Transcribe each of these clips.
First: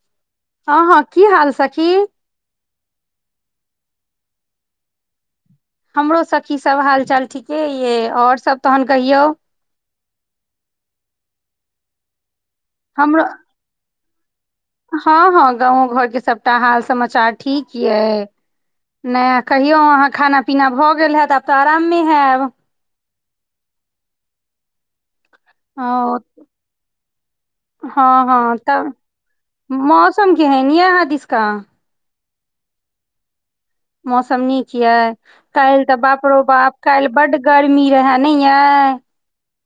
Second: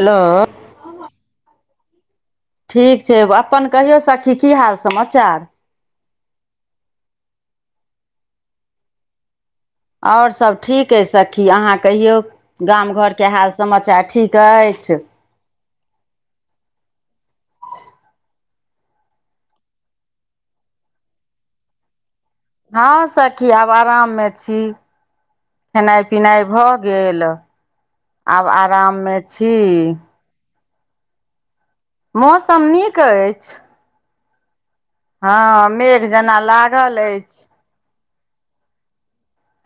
Hello! हँ, हँ, की हाल सखी। ठीक छै, अपन कहियौ सखी! की हाल समाचार। हमरो सखी सब हाल चाल ठीके ये, आओर सब तहन कहियौ। और सब ठीक अ सखी, अहाँ कहियौ, गाम घर हमरो के हाल समाचार ठीक आई। हँ, हँ, गाँव घर के सबटा हाल समाचार ठीक ये नया कहियौ, अहाँ खाना पीना भऽ गेल हैत आब, तऽ आराममे हयब। हँं सखी, आब आराममे छी। खेनाइ- ओ पिनाइ भऽ गेल, हँ आब आराम मे छी। मोसम केहन अय अहाँ दिस का मौसम नीक अछि। मौसम नीक ये, हँ काइल तऽ मेघ बाप जेना रो बाप लागल कालइ बड गर अछि गर्मी रहै नै य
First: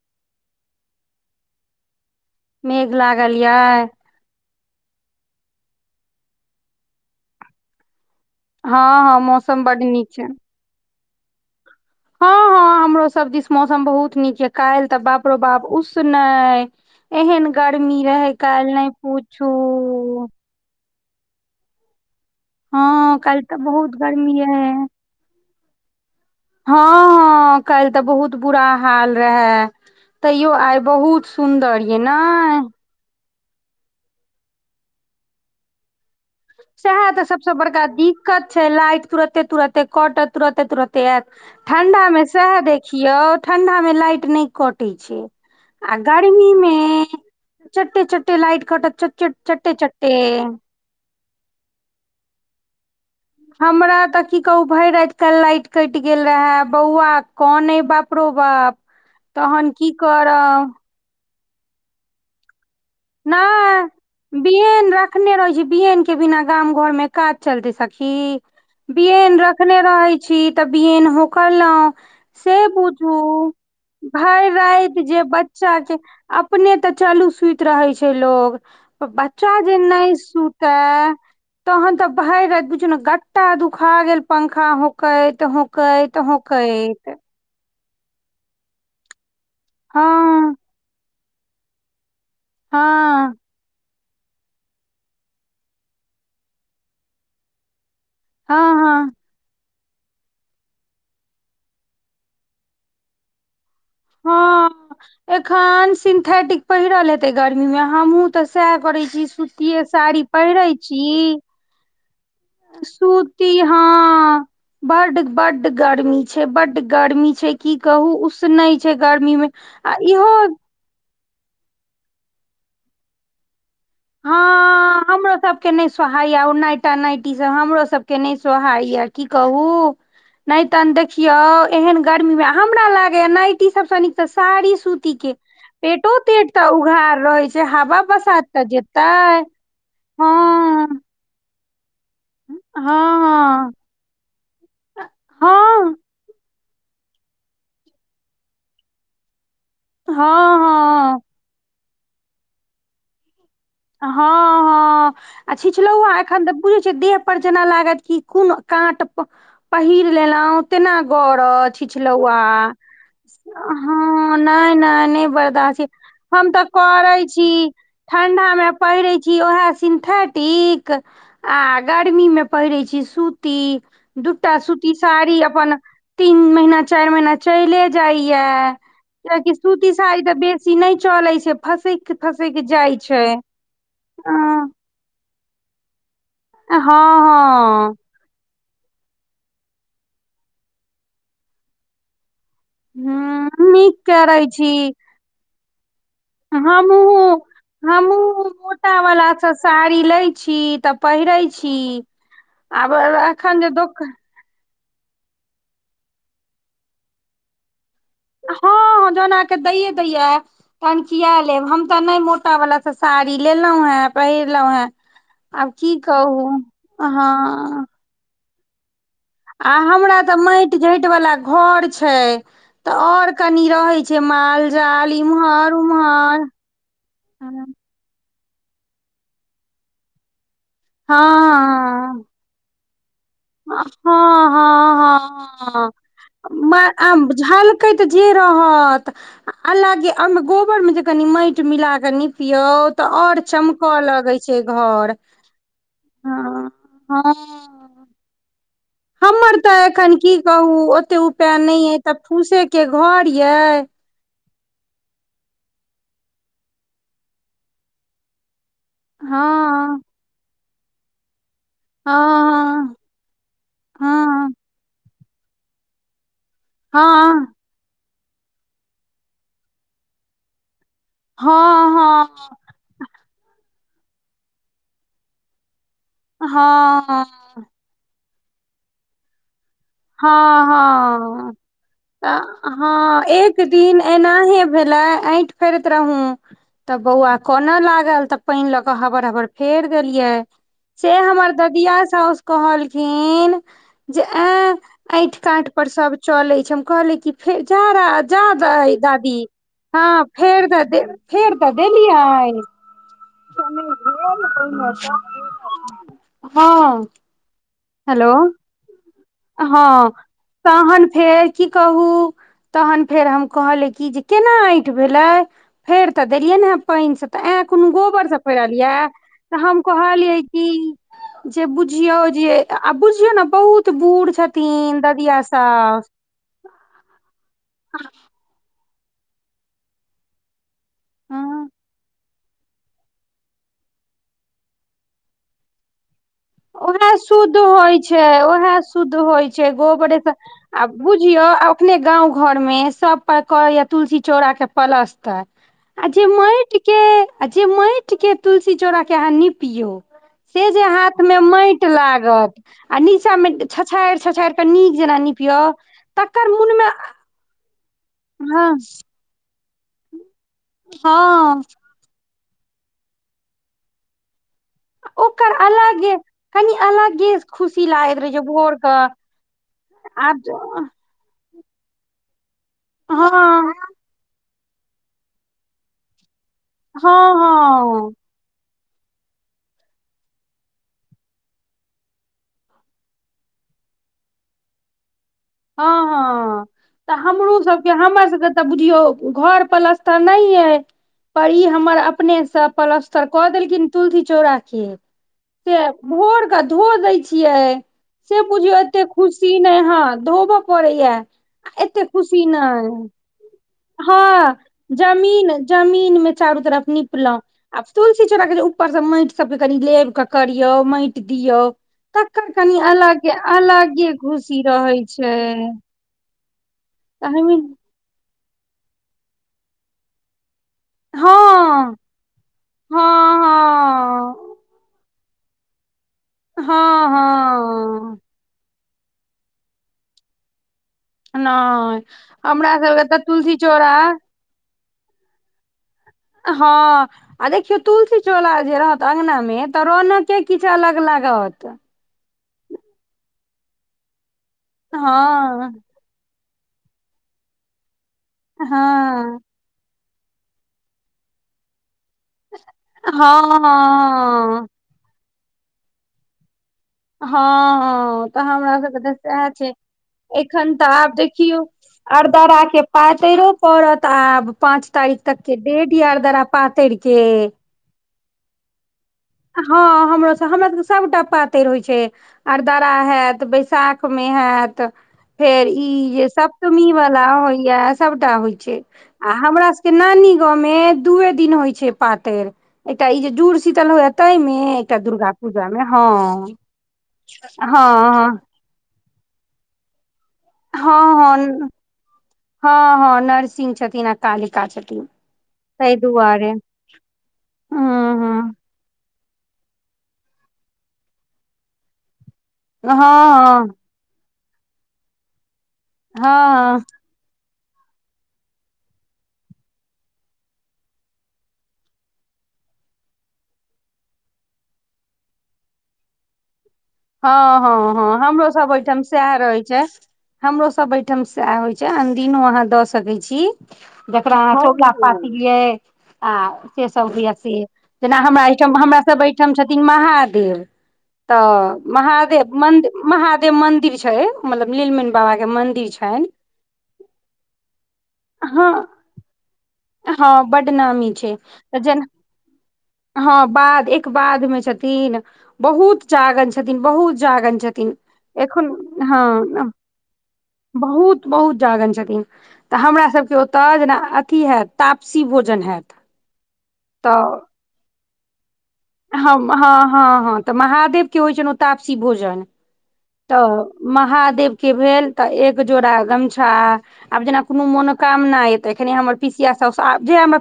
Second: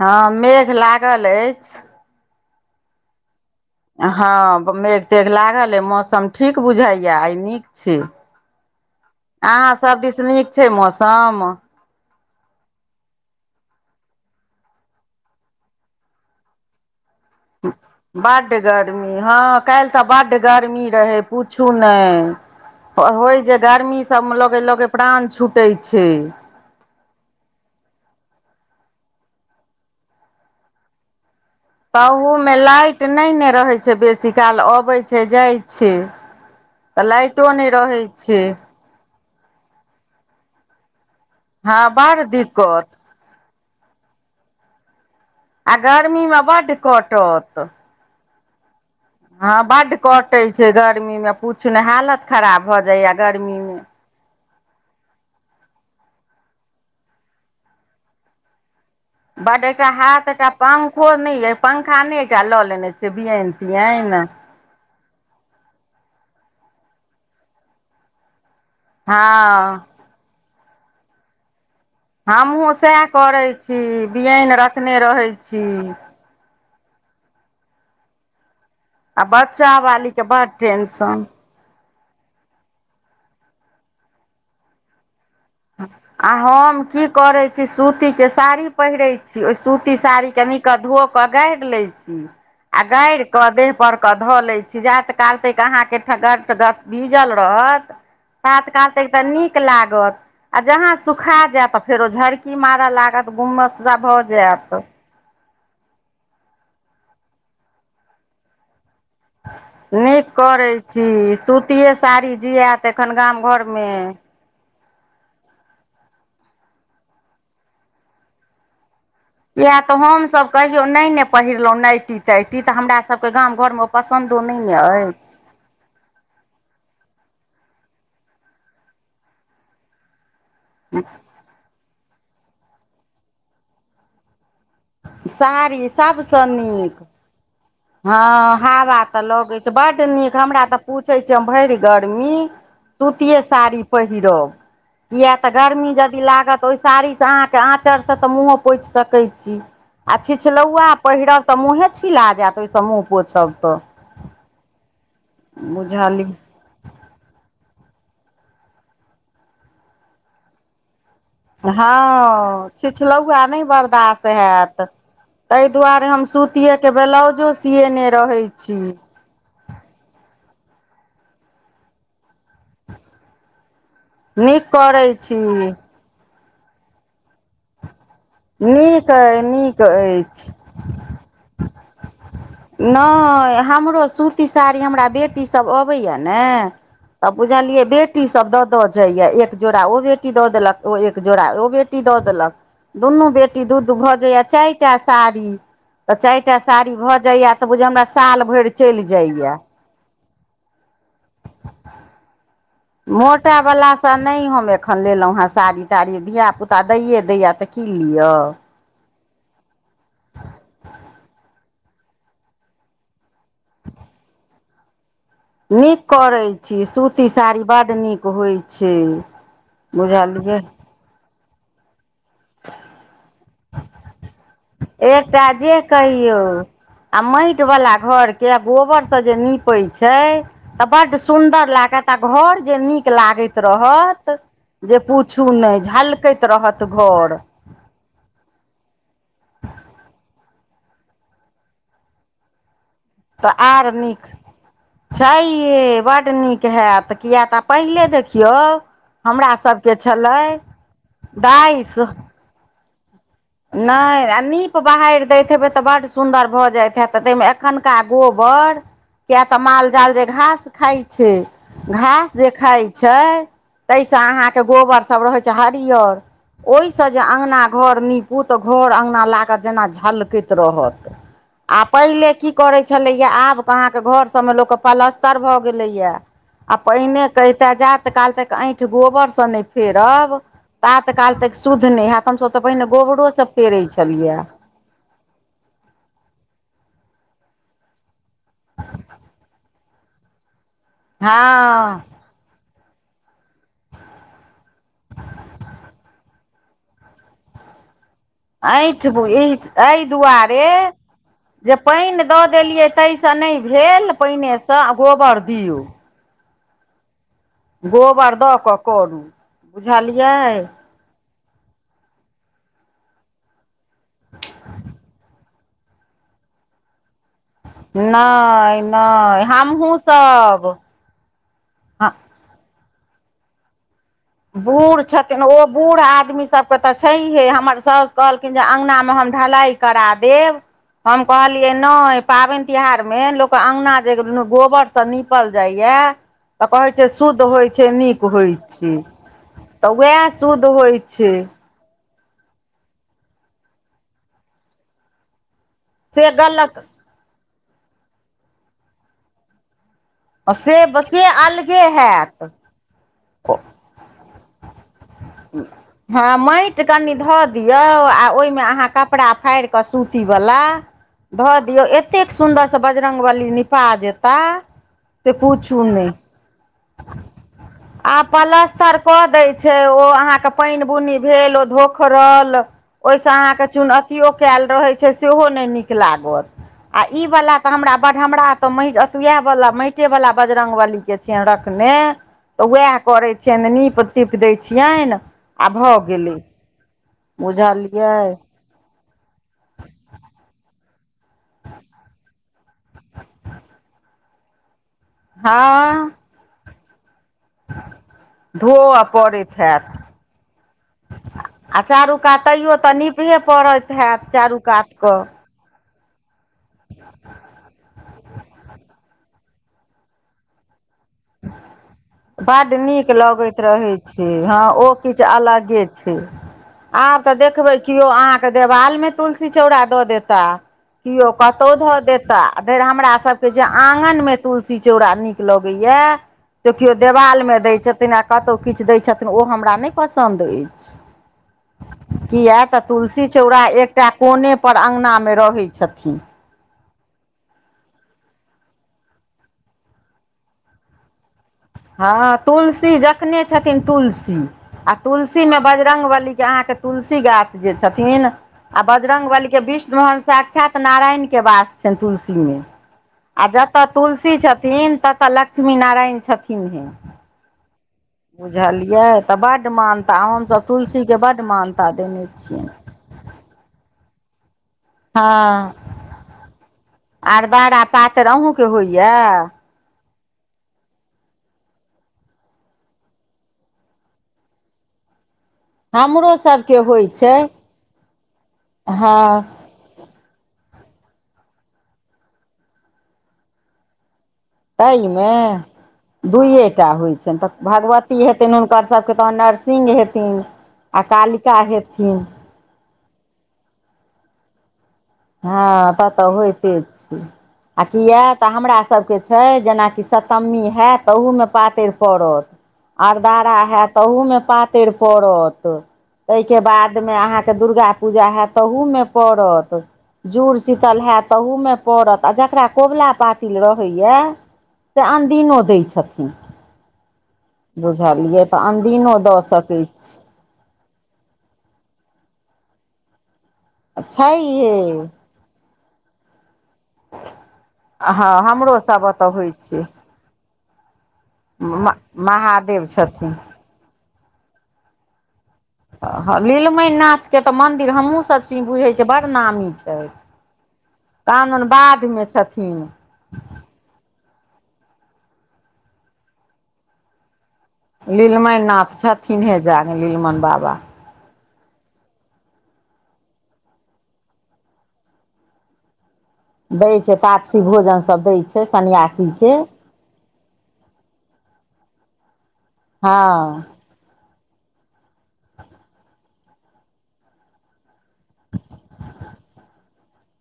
हँ मेघ लागल अछि। मेघ लागल ये। हँ मेघ- तेघ लागल अइ, मौसम ठीक बुझाइया आइ नीक छै। हँ हँ मौसम अहाँ बड्ड सभ दिस नीक छै मौसम? हँ, हँ। ह हमरो सब दिस मौसम बहुत नीक ये, काल्हि तऽ बाप रो बाप उसनै। एहन गर्मी रहे बड्ड काइल नहि गर्मी पूछू हँ काल्हि तऽ बड्ड गर्मी रहै पूछू नहि। हँ काल्हि होय तऽ जे बहुत गर्मी सभमे लगे रहै -लगे प्राण छूटैत छै। हँ, अ कइल तऽ बहुत बुरा हाल रहे। तैयो आई बहुत सुंदर य। ताहूमे लाइट नहि ने रहैत छै बेसी काल, अबैत छै जाइ छै। सएह तऽ लाइटो सबसे नहि बड़का रहै दिक्कत छै, लाइट तुरते-तुरते कटत तुरते-तुरते। त एत हँ ठंडा मे बड़ सएह दिक्कत देखियौ ठंडा मे लाइट नहि कटै छै। आ गर्मीमे गर्मी मे बड्ड कटत चटे -चटे लाइट कटत, चो हँ बड कटे छै गर्मी मे, पूछू ने हालत खराब भऽ जाइया। हमरा तऽ की कहू भैर राएत काएल लाइट कैट गेल रेहाए, बौअवा कानै बाप रो बाप। बड तहन एकटा की हाथ एकटा करब पंखो नै या पंखा नै एकटा ल लेने छी। नै। बिएन रखने रहै छी, बिएन के बिना गाम घर मे काज चलतै सखी। बिएन रखने हँ रहै छी तऽ बिएन होकलौ। से हमहूँ सएह बुझू करै छी भैर बियैन रखने राएत जे रहै छी बच्चा के अपने तऽ चलु सुत रहै छै लोग। आ बच्चा जे नै बच्चावालीके बड्ड सूताए टेंशन तहन तऽ भैर राएत बुझू नै गट्टा दुखा गेल पंखा हो कैत होकैत होकैत। ची सूती के साड़ी पहिरे छी, ओय सूती हँ साड़ी के नीक कऽ धो क गाएर लै छी आ गाएर हँ क देह पर कऽ धऽ लै छी, जाएत काल तेक अहाँके ठ गत-गत भीजल रहत तात हँ काल हँ तेक तऽ नीक लागत। आ जहाँ सुखा जाएत फेरो झरकी मारा लागत, गुम्मस सा भऽ जाएत। हँ एखन सिंथेटिक पहिरल हेतै गर्मी मे हमु ते साएह करे छी। सूतिये साड़ी पहिरे छी। सुतिये साड़ी जिआएत एखन गाम घरमे। बड, बड गर्मी छै, बड गर्मी छै की कहु उस उसनै छै गर्मी मे इएह तऽ आ इहो हमसभ कहियो नै ने पहिरलौ नायटी तायटी तऽ हमरा सबके गाम घर मे पसन्दो नै ने एछ। के नै सोहाय या उ नायटा-नायटी सब, हमरो सबके नै सोहाय या की कहु। नै तहन देखियो एहन गर्मी मे हमरा लागैया नायटी सबसे नीक त साड़ी सूती के, साड़ी सभसँ पेटो-तेट तऽ नीक उघार रहे छै, हवा बसात हँ तऽ जे हवा तऽ लगै छै बड नीक हमरा तऽ पूछे छै हम भैर गर्मी सुतिये हँ हँ साड़ी पहिरब किया तऽ गर्मी हँ जदि लागत ओय साड़ी से अहाँ के आंचर से तऽ मुहो पोएछ सकै छी आ छिछलौवा हँ पहिरब तऽ मुँहे छिला जाएत ओय से मुँह पोछब तऽ। हां-हां आ छिछलौवा बुझली एखन तऽ उ जे छै देह पर जेना लागत की कुन कांट प पहिर लेलौ तेना गर त हँ छिछलौवा छिछलौआ नहि बर्दाश्त हां नै हैत नै नै ताहि बरदास या। दुआरे हम तऽ सूतिएके करै छी ब्लाउजो सियेने रहै ठण्डामे छी पहिरै छी उहाए सिन्थेटिक। आ गर्मी मे पहिरे छी सूती, दूटा नीक सूती करै छी साड़ी अपन तीन महीना, चाएर महीना चले जाय या नीक अइ कियाकि नीक सूती साड़ी तऽ बे अछि सी नै चलै छै, फसैक-फसैक जाय छै। नहि हमरो अ सूती हँ साड़ी हमरा बेटी सब अबैया नै तऽ बुझलियै हँ बे टी सब दऽ दऽ जायया, एक जोड़ा ओ बेटी दऽ देलक ओ एक जोड़ा ओ बेटी दऽ देलक। ह दुनू बेटी दू-दू नीक भऽ करै जायया छी चाएरटा साड़ी तऽ चाएरटा साड़ी भऽ उ जाइए तऽ बुझियौ हमरा हमु साल भरि मोटा चलि वाला से जाइए साड़ी लै छी तऽ पहिरै छी। आब मोटा एखन जे बला दोक सन नै हम एखन लेलौ हेँ साड़ी-ताड़ी धिया पुता दैेये दैया तऽ की लियो। हां-हां जहन अहाँ के दैेये दैया, तहन किया लेब हम ते नै मोटा वला से साड़ी लेलौ हैं, पहिरलौ हैं। नीक करै छी, सूती साड़ी हँ बड नीक होय छै। आ हमरा तऽ बुझलियै मेएट-झेएट वला घर छै तऽ और कनी रहै छै माल जाल एकटा इम्हर जे कहियौ उम्हर आ मेएट हँ बला घर के गोबर से जे नीपे छै तऽ बड सुंदर लागत त घर जे नीक लागै आ हां हां हां नहि हां झलकैत मे रहत आ घर झल कैत जे रहत आ अलग ओय मे गोबर मे जे कनि मेएट मिला कऽ नीपयौ तऽ आर नीक छै ये, बड्ड नीक हँ हाएत हँ किया तऽ पहिले देखयौ हमरा हमर तऽ सबके एखन की छलै कहू ओते उपाय नहि दाइस अइ तऽ फूसे के घर या। नै आ नीप क बहाएर दैत हेबै तऽ बड सुन्दर भऽ जाएत हाएत तै मे एखनका गोबर किया तऽ हँ माल-जाल जे घास खाय छै, घास जे खाय हँ छै तै से हँ अहाँके गोबर सब रहै छै हरियर। ओय से जे हँ अंगना घर नीपू तऽ घर अंगना लागत जेना झलकैत रहत। आ हँ हँ पहले की करै छलैया, आब अहाँ के घर सब मे लोक के पलस्तर भऽ गेलैया हँ आ हँ पहिने कै त जात काल तक ऐठ गोबर से नै फेरब हँ तात काल हँ तेक शुद्ध नै हाएत, हम सब तऽ पहिने हँ गोबरो से एक फेरे दिन छलियै। एनाहे भेलै ऐठ फेरैत रहु। त बौअवा कोना लागल तऽ पेएन लऽ कऽ हबर-हबर फेर देलियै। से हमर ददिया हँ सोस कहलखिन जे एं ऐंठ काँठ पर सब चलै छै, हम कहलिये कि फे जारा जादा इ ऐँठ दादी एहि हां दुआरे फेर त दे फेर जे पेएन दऽ देलियै तै से नै भेल, पेएने से अ गोबर दियौ। हां। गोबर दऽ कऽ करू। हां बुझलियै तहन फेर की कहु तहन फेर हम कहलिये कि जे केना ऐंठ भेलै। फेर तऽ देलियै ने हे पेएन से तऽ एं कुनू गोबर से नहि फैरलिये नहि तऽ हम कहलियै हमहूँसभ कि जे बुझयो जे ए आ बुझियौ ना बहुत बुढ़ बूढ़ छथिन ओ बूढ़ आदमी सबके तऽ छैहिये, हमर सॉस कहल खिन जे अंगना मे हम ढलाई करा देब। हम कहलियै नै पाबैन तिहार मे लोक अंगना जे गोबर स नीपल जायया। उहाए शुद्ध होय छै, होइ उहाए छै शुद्ध होय छै तऽ गोबरे उएह से शुद्ध आ होइ छै बुझयौ आ अखने गांव घर मे सब पर करैया तुलसी चौड़ा के प्लस्तर आ जे से मेएट गलत के आ जे मेएट के तुलसी चौड़ा के अहाँ नीपयौ आ से बस मे मेएट लागत आ नीचा मे छछाएड़-छछाएड़ के नीक जेना नी हां मेएट कनि ध दियौ आ ओय मे हँ अहाँ कपड़ा फाएड़ कऽ सूती वला धऽ हँ दियौ ए एतेक सुन्दर से बजरंगबली निपा जेता से ओकर पुछू नै। अलगे कनि अलगे खुशी आ लागैत रहे छै भोर क प्लस्तर कऽ दै छै ओ आब अहाँके पेएन बुनी भेल ओ धो उखड़ल ओय हँ से अहाँके हँ चुन अथियो काएल रहै छै सेहो नै नीक लागत। आ ई वला तऽ हमरा हँ बड हमरा तऽ मे अ इहाए वला मेएटे वला बजरंगबली के छै। थिन रखने तऽ वाएह करै छियेन नीप-तीप दै छियेन। हां-हां तऽ हमरो सबके, हमर बुझलियै सबके तऽ बुझियौ घर प्लस्तर नहिये पर ई हमर अपने से प्लस्तर कऽ देलखिन तुलसी चौड़ा के। के हँ भोर के धो दै छी। टिए से बुझयौ धोअ एते पड़ैत खुशी नै हैत हाँ। धोबा पड़े या आ एते चारू कात खुशी नै तैयो तऽ नीपहे पड़ैत हैत हाँ चारू कात कऽ जमी इन जमीन मे चारू तरफ नीपलौ आ तुलसी चौड़ा के जे ऊपर से मेएट सब के कनि लेब के करियौ मै दियौ तकर बड्ड कनि नीक अलग लगैत रहै अलगे खुशी हँ ओ रहै छै, किछु अलगे छै आब तऽ तहमे देखबै कि कियो अहाँके देवाल मे तुलसी चौड़ा दऽ देता। कियो कतौ हँ धऽ देता फेर हमरा सबके जे आँगन मे हँ तुलसी चौड़ा नीक लगै या हँ त कियो हँ देवालमे दै छ थिन हँ आ कतौ किछ दै छथिन ओ हमरा नै पसन्द एछ। नहि किया हमरा तऽ सबके तुलसी चौड़ा चौरा एकटा कोने पर अँगनामे रहै छथि। हां। आ देखियौ तुलसी चोला जे रहत अंगना मे तऽ रौनके किछ अलग लागत। हां तुलसी जखने छथिन तुलसी आ तुलसी में हँ बजरंगबली के अहाँ के तुलसी गाछ जे छथिन हँ आ हँ बजरंगबली के विष्ण भगवान साक्षात त नारायण के वास छैन तुलसी मे आ जता तुलसी हँ छथिन तता ल लक्ष्मी नारायण छथिन ही। हां-हां। उ त हमरा सबके तऽ साएह बड्ड छै, मानता हमसभ एखन तऽ आब तुलसीके बड्ड देखियौ मानता देने अरदरा छियनि के पातैरो पड़त आब पाँच तारीख तक के हँ डेट या अरदरा पातैर के। पातैर अहूँ के होयया। हां हमरो स हमरा सबके सबटा पातैर होय छै। अरदरा हाएत बैशाखमे हाएत फेर ई जे हमरो सभके सप्तमी होइ वाला छै होयया सबटा होय छै आ हँ हमरा से ई नानी गांव मे दूए दिन होय छै पातैर, एकटा ई जे जूड़ शीतल होयया तै मे तै एकटा मे दुर्गा पूजा मे हँ दुयेटा होय छैन तऽ हँ भगवती हँ हेतै हुनकर सबके तहन नरसिंह हेथिन आ कालिका हेथिन। हां हां नरसिंह छथिन आ कालिका छथिन। हां ताहि त तऽ दुआरे होएते छी आ हूँ कियाए तऽ हूँ हमरा सबके छै जनाकि सप्तमी हाएत त ओहूमे पातैर पड़त, हँ अरदारा हँ हाएत तहु मे पातैर पड़त तै के हँ बाद मे अहाँके दुर्गा पूजा हाएत तहूमे पड़त। जुड़ शीतल हाएत तहूमे पड़त आ जकरा कोबला पातिल रहैया। से अनदिनो दै छथिन। हां हां हां बुझलियै हमरो तऽ सब ओयठम अनदिनो साएह दऽ रहै छै। सकै छी हमरो सब ओहि ठाम सैह होइ छै अनदिनो अहाँ दऽ सकै छी छै जेकरा ये कोबला पाति यै आ से सब दैयै से जेना हँ हमरा एहिठाम हमरो सब हमरासब ओतऽ होइ एहिठाम छै छथिन महादेव तऽ महादेव मंदी महादेव मंदिर छै मतलब नीलमनि बाबा के मंदिर छनि नीलमनिनाथके तऽ मन्दिर हमहूँसभ ची हँ बुझै छियै बड़ नामी छै हँ बड नामी छै कहाॅंदन तऽ जेना बाधमे छथिन हँ बाध एक बाध में छथिन बहुत जागंत छथिन बहुत जागंत छथिन थिन लीलमणि एखुन नाथ छथिन हे हँ जाग लीलमन बाबा बहुत बहुत जागंत छथिन हमरासभके ओतऽ जेना अथी हैत तापसी भोजन हैत दै छै तऽ तापसी भोजन सब दै छै सनिया हम हँ हँ हँ त महादेव के होइ छनि ओ तापसी भोजन हँ त महादेव के भेल त एक जोड़ा गमछा आब जेना कोनो मोनोकामना यै त एखने हमर पीसिया साउस आब जे हमर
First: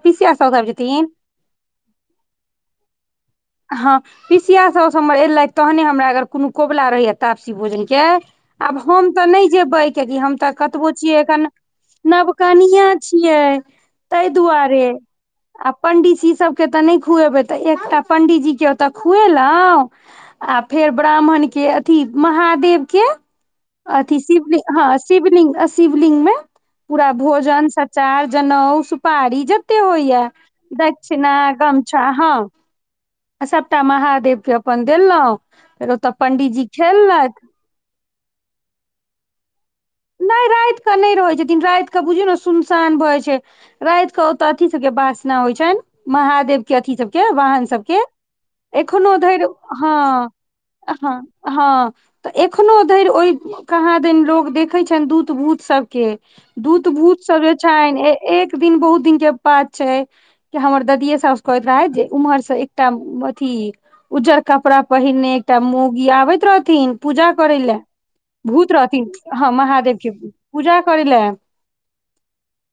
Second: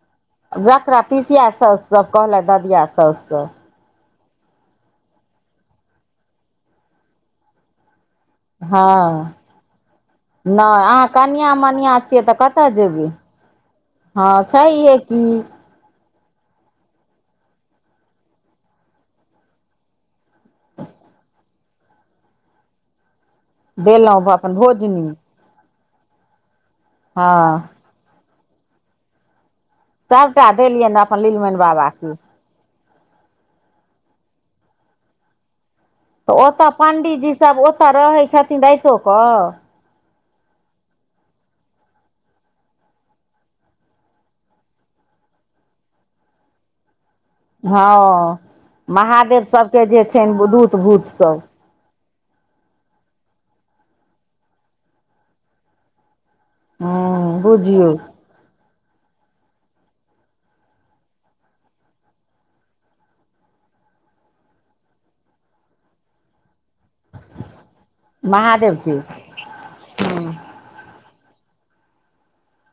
जकरा पीसिया साउस सब कहलथि ददिया साउस सभ हँ पीसिया सउस हमर ऐलथि तहने हमरा अगर कोनो कोबला रहैया तापसी भोजनके आब हम हँ त नहि जेबै कियाकि हम त नहि कतबो अहाँ छियै एखन कनिया मनिया छियै तऽ कतऽ नवकनिया जेबै छियै ताहि हँ दुआरे छैहे की। आ पंडीजी सबके त नहि खुएबै त एकटा पंडीजी के ओतऽ खुएलहुँ आ फेर ब्राह्मण के अथी महादेव के अथी देलहुँ अपन शिवली हँ भोजनी शिवलिंग अस् शिवलिंग मे पूरा भोजन, हँ सचार, जनउ, सुपारी जे ते होइयै सभटा देलियनि अपन दक्षिणा, नीलमणि गमछा बाबाके हँ आ सबटा महादेव के अपन देलहुँं फेर ओतऽ त पंडीजी ओतऽ पंण्डीजी खेललथि सब ओतऽ रहै छथिन रैतो कऽ? नहि राति क नहि रहै छथिन राति क बुझियौ ने सुनसान भ जाय छै राति क ओतऽ अथी सबके बासना होइ छनि महादेव के अथी सभके वाहन सभके हँ एखनो महादेव धरि सभके जे हँ छनि दूत भूत हँ सभ हँ एखनो धरि ओहि कहाँदैन लोग देखै छनि दूत भूत सभके दूत भूत हँ सब जे बुझियौ छनि ए एक दिन बहुत दिन के बात छै कि हमर ददिये साउस कहैत रहथि जे उम्हरसँ एकटा अथी उज्जर कपड़ा पहिरने एकटा मौगी आबैत रहथिन पूजा करै ले भूत महादेवके रहथिन हँ महादेव के हँ पूजा करै ले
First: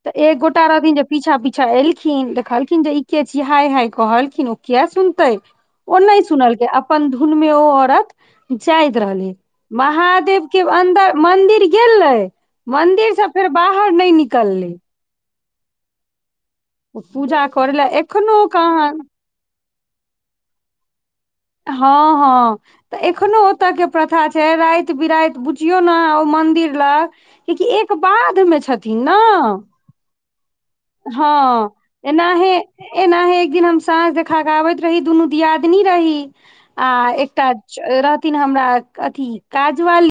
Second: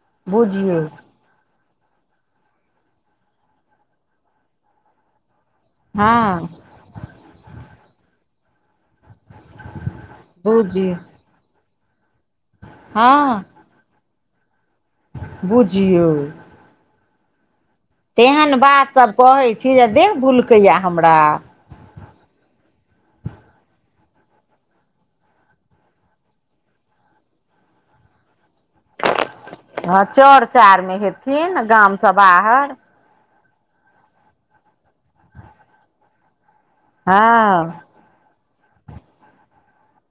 त एक गोटा बुझियौ रहथिन जे पीछा पीछा एलखिन देखलखिन जे ई के छी हाय हाय कहलखिन ओ किया सुनतै ओ नहि हँ सुनलकै अपन धुन मे ओ औरत जाइत रहलै महादेव के बुझियौ अन्दर मन्दिर गेलै मन्दिर स हँ फेर बाहर नहि निकललै। बुझियौ ओ पूजा करैले ए तेहन बात सभ कहै छी जे देह भुलकैया हमरा हँ हँ त एखनो ओत के प्रथा छै जे राति बिराति बुझियौ ने ओ मन्दिर लग कियेकि एक बाध मे छथिन ना हँ चौर चार मे हेथिन गामसँ एनाहे बाहर एनाहे एक दिन हम साँझ देखा क आबैत रही दुन्नु दियादनी रही आ एकटा हँ रहथिन हमरा अथि काजवाली